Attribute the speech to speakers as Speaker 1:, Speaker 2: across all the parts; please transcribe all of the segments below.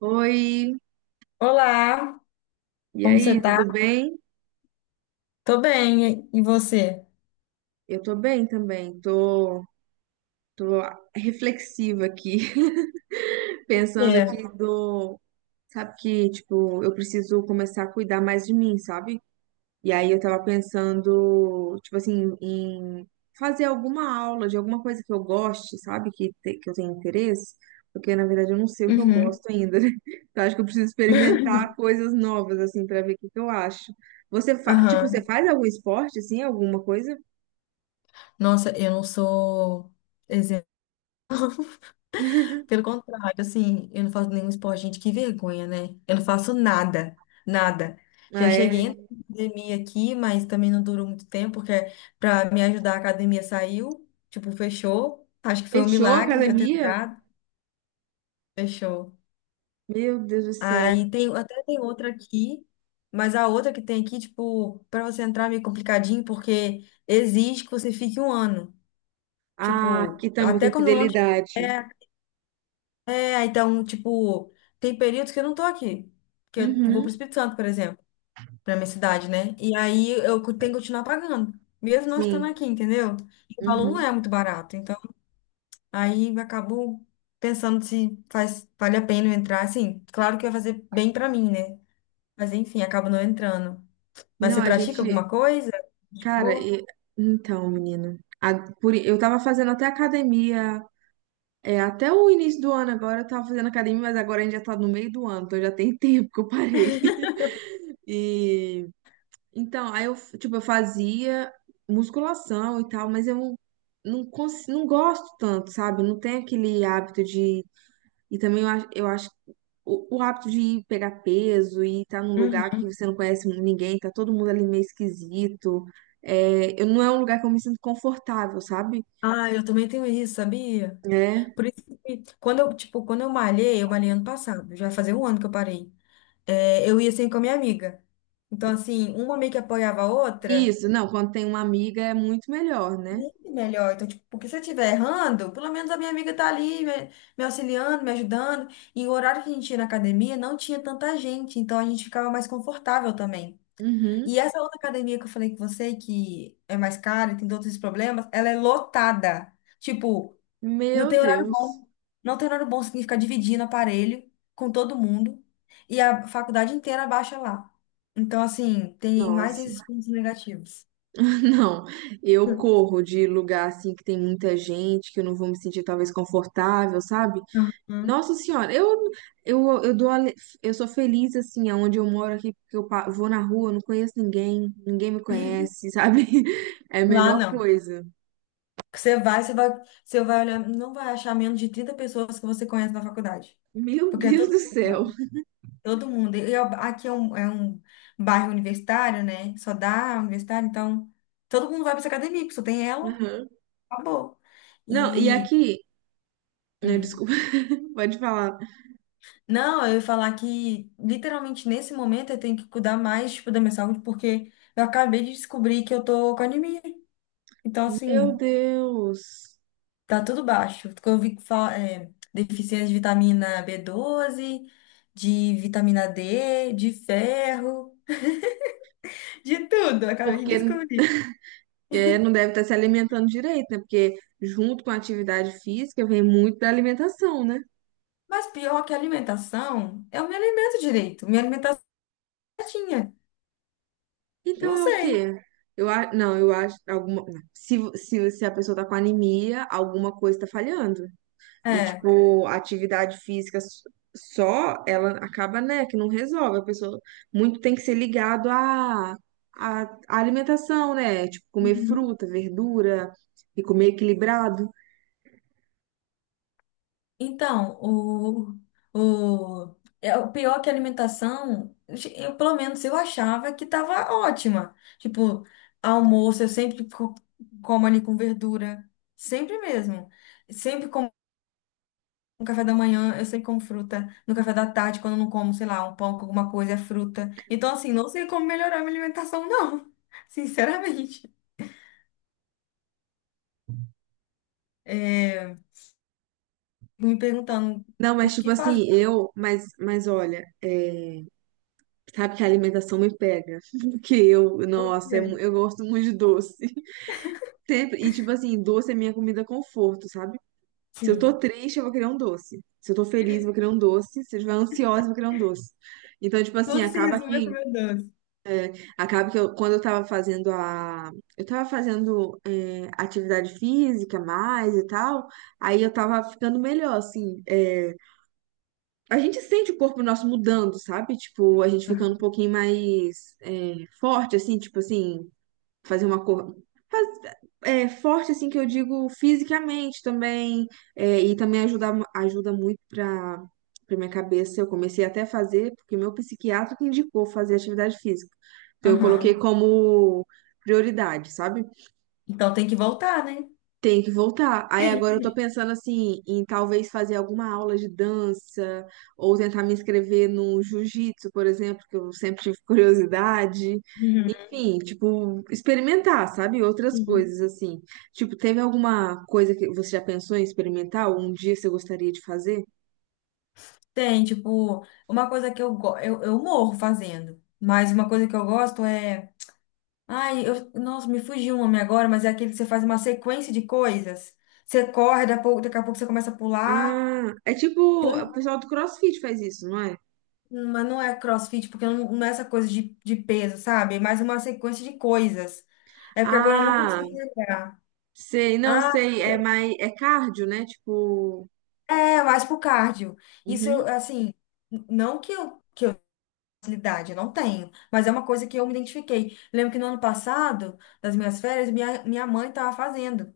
Speaker 1: Oi,
Speaker 2: Olá,
Speaker 1: e
Speaker 2: como você
Speaker 1: aí,
Speaker 2: tá?
Speaker 1: tudo bem?
Speaker 2: Tô bem, e você?
Speaker 1: Eu tô bem também, tô, tô reflexiva aqui, pensando aqui
Speaker 2: É.
Speaker 1: do, sabe que, tipo, eu preciso começar a cuidar mais de mim, sabe? E aí eu tava pensando, tipo assim, em fazer alguma aula de alguma coisa que eu goste, sabe? Que eu tenho interesse, porque na verdade eu não sei o que eu
Speaker 2: Uhum.
Speaker 1: gosto ainda, né? Então acho que eu preciso experimentar coisas novas, assim, pra ver o que que eu acho. Tipo, você
Speaker 2: Aham.
Speaker 1: faz algum esporte, assim, alguma coisa?
Speaker 2: Nossa, eu não sou exemplo. Pelo contrário, assim, eu não faço nenhum esporte, gente, que vergonha, né? Eu não faço nada, nada.
Speaker 1: Ah,
Speaker 2: Já
Speaker 1: é?
Speaker 2: cheguei na academia aqui, mas também não durou muito tempo, porque pra me ajudar a academia saiu, tipo, fechou. Acho que foi um
Speaker 1: Fechou a
Speaker 2: milagre de eu ter
Speaker 1: academia?
Speaker 2: entrado. Fechou.
Speaker 1: Meu Deus do céu.
Speaker 2: Aí tem, até tem outra aqui, mas a outra que tem aqui, tipo, para você entrar é meio complicadinho, porque exige que você fique um ano.
Speaker 1: Ah,
Speaker 2: Tipo,
Speaker 1: aqui também
Speaker 2: até
Speaker 1: tem
Speaker 2: quando não
Speaker 1: fidelidade.
Speaker 2: é, é, então, tipo, tem períodos que eu não tô aqui, que eu vou pro
Speaker 1: Uhum,
Speaker 2: Espírito Santo, por exemplo, pra minha cidade, né? E aí eu tenho que continuar pagando, mesmo não estando
Speaker 1: sim.
Speaker 2: aqui, entendeu? E o valor não
Speaker 1: Uhum.
Speaker 2: é muito barato, então aí eu acabo pensando se faz, vale a pena eu entrar, assim, claro que vai fazer bem pra mim, né? Mas enfim, acaba não entrando. Mas
Speaker 1: Não,
Speaker 2: você
Speaker 1: a
Speaker 2: pratica
Speaker 1: gente.
Speaker 2: alguma coisa?
Speaker 1: Cara,
Speaker 2: Tipo,
Speaker 1: e- então, menina, eu tava fazendo até academia. É, até o início do ano agora eu tava fazendo academia, mas agora a gente já tá no meio do ano, então já tem tempo que eu parei. E. Então, aí eu, tipo, eu fazia musculação e tal, mas eu não gosto tanto, sabe? Não tem aquele hábito de. E também eu acho que o hábito de ir pegar peso e estar num lugar
Speaker 2: uhum.
Speaker 1: que você não conhece ninguém, tá todo mundo ali meio esquisito. É, eu, não é um lugar que eu me sinto confortável, sabe?
Speaker 2: Ah, eu também tenho isso, sabia?
Speaker 1: É.
Speaker 2: Por isso que quando eu, tipo, quando eu malhei ano passado, já fazia um ano que eu parei. É, eu ia sempre com a minha amiga. Então, assim, uma meio que apoiava a outra,
Speaker 1: Isso, não, quando tem uma amiga é muito melhor, né?
Speaker 2: muito melhor. Então, tipo, porque se eu estiver errando, pelo menos a minha amiga tá ali me, me auxiliando, me ajudando. E o horário que a gente ia na academia não tinha tanta gente, então a gente ficava mais confortável também. E
Speaker 1: Uhum.
Speaker 2: essa outra academia que eu falei com você, que é mais cara e tem todos esses problemas, ela é lotada. Tipo, não
Speaker 1: Meu
Speaker 2: tem horário
Speaker 1: Deus.
Speaker 2: bom. Não tem horário bom, significa dividindo aparelho com todo mundo. E a faculdade inteira baixa lá. Então, assim, tem mais
Speaker 1: Nossa,
Speaker 2: esses pontos negativos.
Speaker 1: não. Eu corro de lugar assim que tem muita gente, que eu não vou me sentir talvez confortável, sabe?
Speaker 2: Uhum.
Speaker 1: Nossa senhora, eu, eu dou ale- eu sou feliz assim aonde eu moro aqui, porque vou na rua, não conheço ninguém, ninguém me conhece, sabe? É a
Speaker 2: Lá
Speaker 1: melhor
Speaker 2: não.
Speaker 1: coisa.
Speaker 2: Você vai, você vai, você vai, olhar, não vai achar menos de 30 pessoas que você conhece na faculdade.
Speaker 1: Meu
Speaker 2: Porque é
Speaker 1: Deus
Speaker 2: todo
Speaker 1: do céu.
Speaker 2: mundo. Todo mundo. E aqui é um bairro universitário, né? Só dá universitário, então todo mundo vai para essa academia, porque só tem ela,
Speaker 1: Aham.
Speaker 2: acabou.
Speaker 1: Não, e
Speaker 2: E.
Speaker 1: aqui, né,
Speaker 2: Hum.
Speaker 1: desculpa, pode falar.
Speaker 2: Não, eu ia falar que literalmente nesse momento eu tenho que cuidar mais, tipo, da minha saúde, porque eu acabei de descobrir que eu tô com anemia. Então,
Speaker 1: Meu
Speaker 2: assim,
Speaker 1: Deus.
Speaker 2: tá tudo baixo. Porque eu vi que fala, deficiência de vitamina B12, de vitamina D, de ferro, de tudo. Eu acabei de
Speaker 1: Porque
Speaker 2: descobrir.
Speaker 1: é, não deve estar se alimentando direito, né? Porque junto com a atividade física vem muito da alimentação, né?
Speaker 2: Mas pior que a alimentação, eu me alimento direito, minha alimentação é certinha.
Speaker 1: Então
Speaker 2: Não
Speaker 1: é o
Speaker 2: sei.
Speaker 1: quê? Não, eu acho alguma, se a pessoa tá com anemia, alguma coisa tá falhando. E,
Speaker 2: É.
Speaker 1: tipo, a atividade física, ela acaba, né, que não resolve. A pessoa muito tem que ser ligado à alimentação, né? Tipo, comer
Speaker 2: Uhum.
Speaker 1: fruta, verdura e comer equilibrado.
Speaker 2: Então, o, o, é o pior que a alimentação, eu, pelo menos eu achava que estava ótima. Tipo, almoço eu sempre como ali com verdura, sempre mesmo. Sempre como no café da manhã, eu sempre como fruta. No café da tarde, quando eu não como, sei lá, um pão com alguma coisa, é fruta. Então, assim, não sei como melhorar a minha alimentação, não. Sinceramente. é, me perguntando
Speaker 1: Não,
Speaker 2: o
Speaker 1: mas tipo
Speaker 2: que fazer,
Speaker 1: assim, mas olha, sabe que a alimentação me pega. Porque eu,
Speaker 2: o
Speaker 1: nossa,
Speaker 2: que.
Speaker 1: eu gosto muito de doce. Sempre. E, tipo assim, doce é minha comida conforto, sabe? Se eu tô
Speaker 2: Sim.
Speaker 1: triste, eu vou querer um doce. Se eu tô feliz, eu vou querer um doce. Se eu estiver ansiosa, eu vou querer um doce. Então, tipo assim,
Speaker 2: Tudo se resume a comer doce.
Speaker 1: acaba que eu, quando eu tava fazendo é, atividade física mais e tal, aí eu tava ficando melhor, assim. É, a gente sente o corpo nosso mudando, sabe? Tipo, a gente ficando um pouquinho mais é, forte, assim, tipo assim, fazer uma cor é, forte, assim, que eu digo fisicamente também, é, e também ajuda muito para para minha cabeça. Eu comecei até a fazer, porque meu psiquiatra que indicou fazer atividade física. Então, eu coloquei
Speaker 2: Aham.
Speaker 1: como prioridade, sabe?
Speaker 2: Então tem que voltar, né?
Speaker 1: Tem que voltar. Aí agora eu tô pensando assim, em talvez fazer alguma aula de dança, ou tentar me inscrever no jiu-jitsu, por exemplo, que eu sempre tive curiosidade.
Speaker 2: Uhum.
Speaker 1: Enfim, tipo, experimentar, sabe? Outras
Speaker 2: Sim.
Speaker 1: coisas assim. Tipo, teve alguma coisa que você já pensou em experimentar? Ou um dia você gostaria de fazer?
Speaker 2: Tem, tipo, uma coisa que eu morro fazendo, mas uma coisa que eu gosto é. Ai, eu, nossa, me fugiu o nome agora, mas é aquele que você faz uma sequência de coisas. Você corre, daqui a pouco você começa a pular,
Speaker 1: Ah, é tipo, o pessoal do CrossFit faz isso, não é?
Speaker 2: mas não é CrossFit, porque não, não é essa coisa de peso, sabe? É mais uma sequência de coisas. É porque agora eu não
Speaker 1: Ah,
Speaker 2: consigo lembrar.
Speaker 1: sei, não
Speaker 2: Ah,
Speaker 1: sei, é mais, é cardio, né? Tipo,
Speaker 2: é, mais pro cardio. Isso,
Speaker 1: uhum.
Speaker 2: eu, assim, não que eu facilidade, eu não tenho, mas é uma coisa que eu me identifiquei. Lembro que no ano passado, das minhas férias, minha mãe estava fazendo.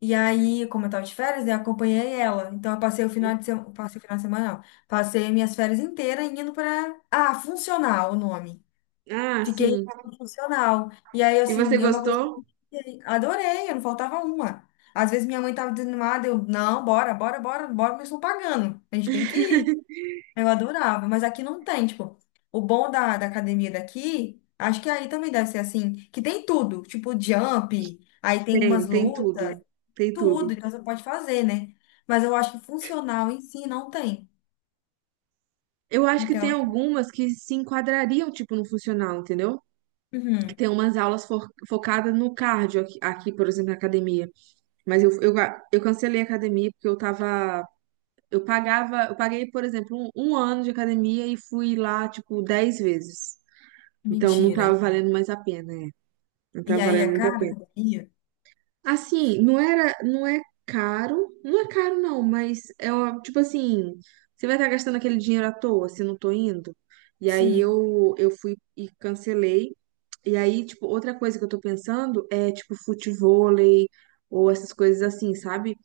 Speaker 2: E aí, como eu tava de férias, né, acompanhei ela. Então, eu passei o final de semana, passei o final de semana, não. Passei minhas férias inteiras indo para... Ah, funcional o nome.
Speaker 1: Ah,
Speaker 2: Fiquei
Speaker 1: sim.
Speaker 2: funcional. E aí,
Speaker 1: E você
Speaker 2: assim, é uma coisa que eu
Speaker 1: gostou?
Speaker 2: adorei, eu não faltava uma. Às vezes minha mãe tava desanimada, eu, não, bora, bora, bora, bora, mas estão pagando. A gente tem que ir. Eu adorava, mas aqui não tem, tipo, o bom da, da academia daqui, acho que aí também deve ser assim, que tem tudo, tipo jump, aí tem
Speaker 1: Tem,
Speaker 2: umas
Speaker 1: tem
Speaker 2: lutas,
Speaker 1: tudo. Tem tudo.
Speaker 2: tudo, então você pode fazer, né? Mas eu acho que funcional em si não tem.
Speaker 1: Eu acho que tem
Speaker 2: Então,
Speaker 1: algumas que se enquadrariam, tipo, no funcional, entendeu? Que
Speaker 2: uhum,
Speaker 1: tem umas aulas focadas no cardio aqui, aqui, por exemplo, na academia. Mas eu cancelei a academia porque eu tava. Eu pagava, eu paguei, por exemplo, um ano de academia e fui lá, tipo, 10 vezes. Então não tava
Speaker 2: mentira.
Speaker 1: valendo mais a pena, é. Não
Speaker 2: E
Speaker 1: tava
Speaker 2: aí
Speaker 1: valendo
Speaker 2: é
Speaker 1: muito a
Speaker 2: cara a
Speaker 1: pena.
Speaker 2: academia?
Speaker 1: Assim, não era, não é caro, não é caro não, mas é ó, tipo assim, você vai estar gastando aquele dinheiro à toa se não tô indo. E aí
Speaker 2: Sim.
Speaker 1: eu fui e cancelei. E aí, tipo, outra coisa que eu tô pensando é tipo futevôlei ou essas coisas assim, sabe?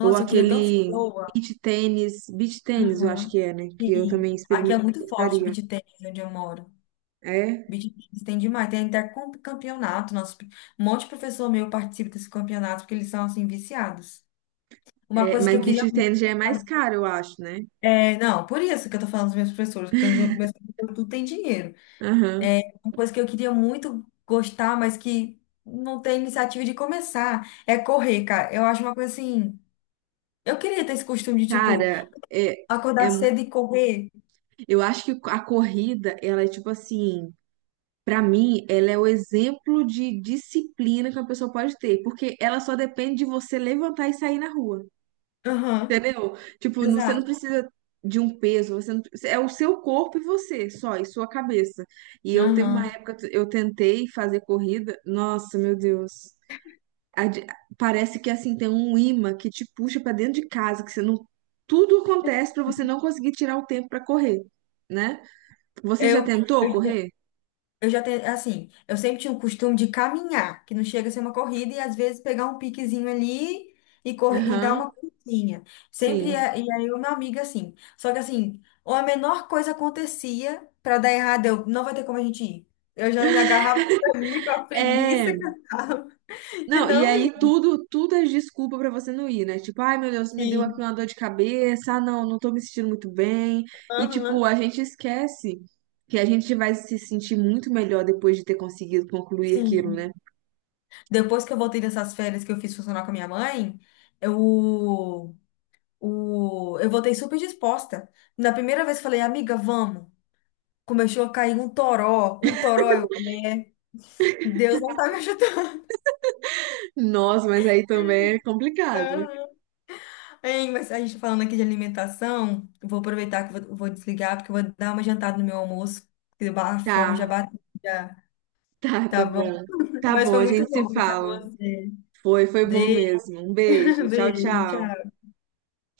Speaker 1: Ou
Speaker 2: eu queria tanto ser
Speaker 1: aquele
Speaker 2: boa.
Speaker 1: beach tênis, eu acho
Speaker 2: Uhum,
Speaker 1: que é, né? Que eu
Speaker 2: sim.
Speaker 1: também
Speaker 2: Aqui é muito forte
Speaker 1: gostaria.
Speaker 2: beach tennis, onde eu moro.
Speaker 1: É,
Speaker 2: Beach tennis tem demais. Tem até campeonato. Nosso, um monte de professor meu participa desse campeonato, porque eles são, assim, viciados. Uma
Speaker 1: é,
Speaker 2: coisa que eu
Speaker 1: mas
Speaker 2: queria
Speaker 1: beach
Speaker 2: muito.
Speaker 1: tênis já é mais caro, eu acho, né?
Speaker 2: É, não, por isso que eu tô falando dos meus professores, porque os meus professores tudo tem dinheiro.
Speaker 1: Aham.
Speaker 2: É uma coisa que eu queria muito gostar, mas que não tem iniciativa de começar, é correr, cara. Eu acho uma coisa assim. Eu queria ter esse costume de, tipo,
Speaker 1: Cara, é, é.
Speaker 2: acordar cedo e correr.
Speaker 1: Eu acho que a corrida, ela é tipo assim, pra mim, ela é o exemplo de disciplina que uma pessoa pode ter, porque ela só depende de você levantar e sair na rua,
Speaker 2: Aham.
Speaker 1: entendeu? Tipo, você não
Speaker 2: Exato.
Speaker 1: precisa de um peso, você não- é o seu corpo e você só, e sua cabeça. E eu teve uma
Speaker 2: Aham.
Speaker 1: época, eu tentei fazer corrida, nossa, meu Deus. A de- Parece que assim tem um imã que te puxa pra dentro de casa, que você não, tudo acontece pra você não conseguir tirar o tempo pra correr, né? Você já
Speaker 2: Eu,
Speaker 1: tentou
Speaker 2: eu,
Speaker 1: correr?
Speaker 2: eu já tenho, assim, eu sempre tinha o costume de caminhar, que não chega a ser uma corrida, e às vezes pegar um piquezinho ali e, cor, e dar
Speaker 1: Aham,
Speaker 2: uma corridinha. Sempre,
Speaker 1: sim.
Speaker 2: e aí eu, minha amiga, assim. Só que, assim, ou a menor coisa acontecia pra dar errado, eu, não vai ter como a gente ir. Eu já me agarrava ali com a
Speaker 1: É,
Speaker 2: preguiça que eu tava de
Speaker 1: não, e
Speaker 2: não ir.
Speaker 1: aí tudo, tudo é desculpa pra você não ir, né? Tipo, ai meu Deus, me deu aqui
Speaker 2: Sim.
Speaker 1: uma dor de cabeça, ah não, não tô me sentindo muito bem. E tipo,
Speaker 2: Aham.
Speaker 1: a gente esquece que a gente vai se sentir muito melhor depois de ter conseguido concluir aquilo,
Speaker 2: Sim.
Speaker 1: né?
Speaker 2: Depois que eu voltei dessas férias que eu fiz funcionar com a minha mãe, eu. O... Eu voltei super disposta. Na primeira vez falei, amiga, vamos. Começou a cair um toró, um toró. Eu, é, Deus não tá me ajudando.
Speaker 1: Nossa, mas aí também é complicado.
Speaker 2: Hein, mas a gente tá falando aqui de alimentação, eu vou aproveitar que vou desligar, porque eu vou dar uma jantada no meu almoço. Porque a fome já
Speaker 1: Tá,
Speaker 2: bateu, já.
Speaker 1: tá, tá
Speaker 2: Tá bom?
Speaker 1: bom. Tá
Speaker 2: Mas
Speaker 1: bom,
Speaker 2: foi
Speaker 1: a
Speaker 2: muito
Speaker 1: gente se
Speaker 2: bom conversar com
Speaker 1: fala.
Speaker 2: você.
Speaker 1: Foi, foi bom
Speaker 2: Beijo,
Speaker 1: mesmo. Um beijo, tchau,
Speaker 2: beijo,
Speaker 1: tchau.
Speaker 2: tchau.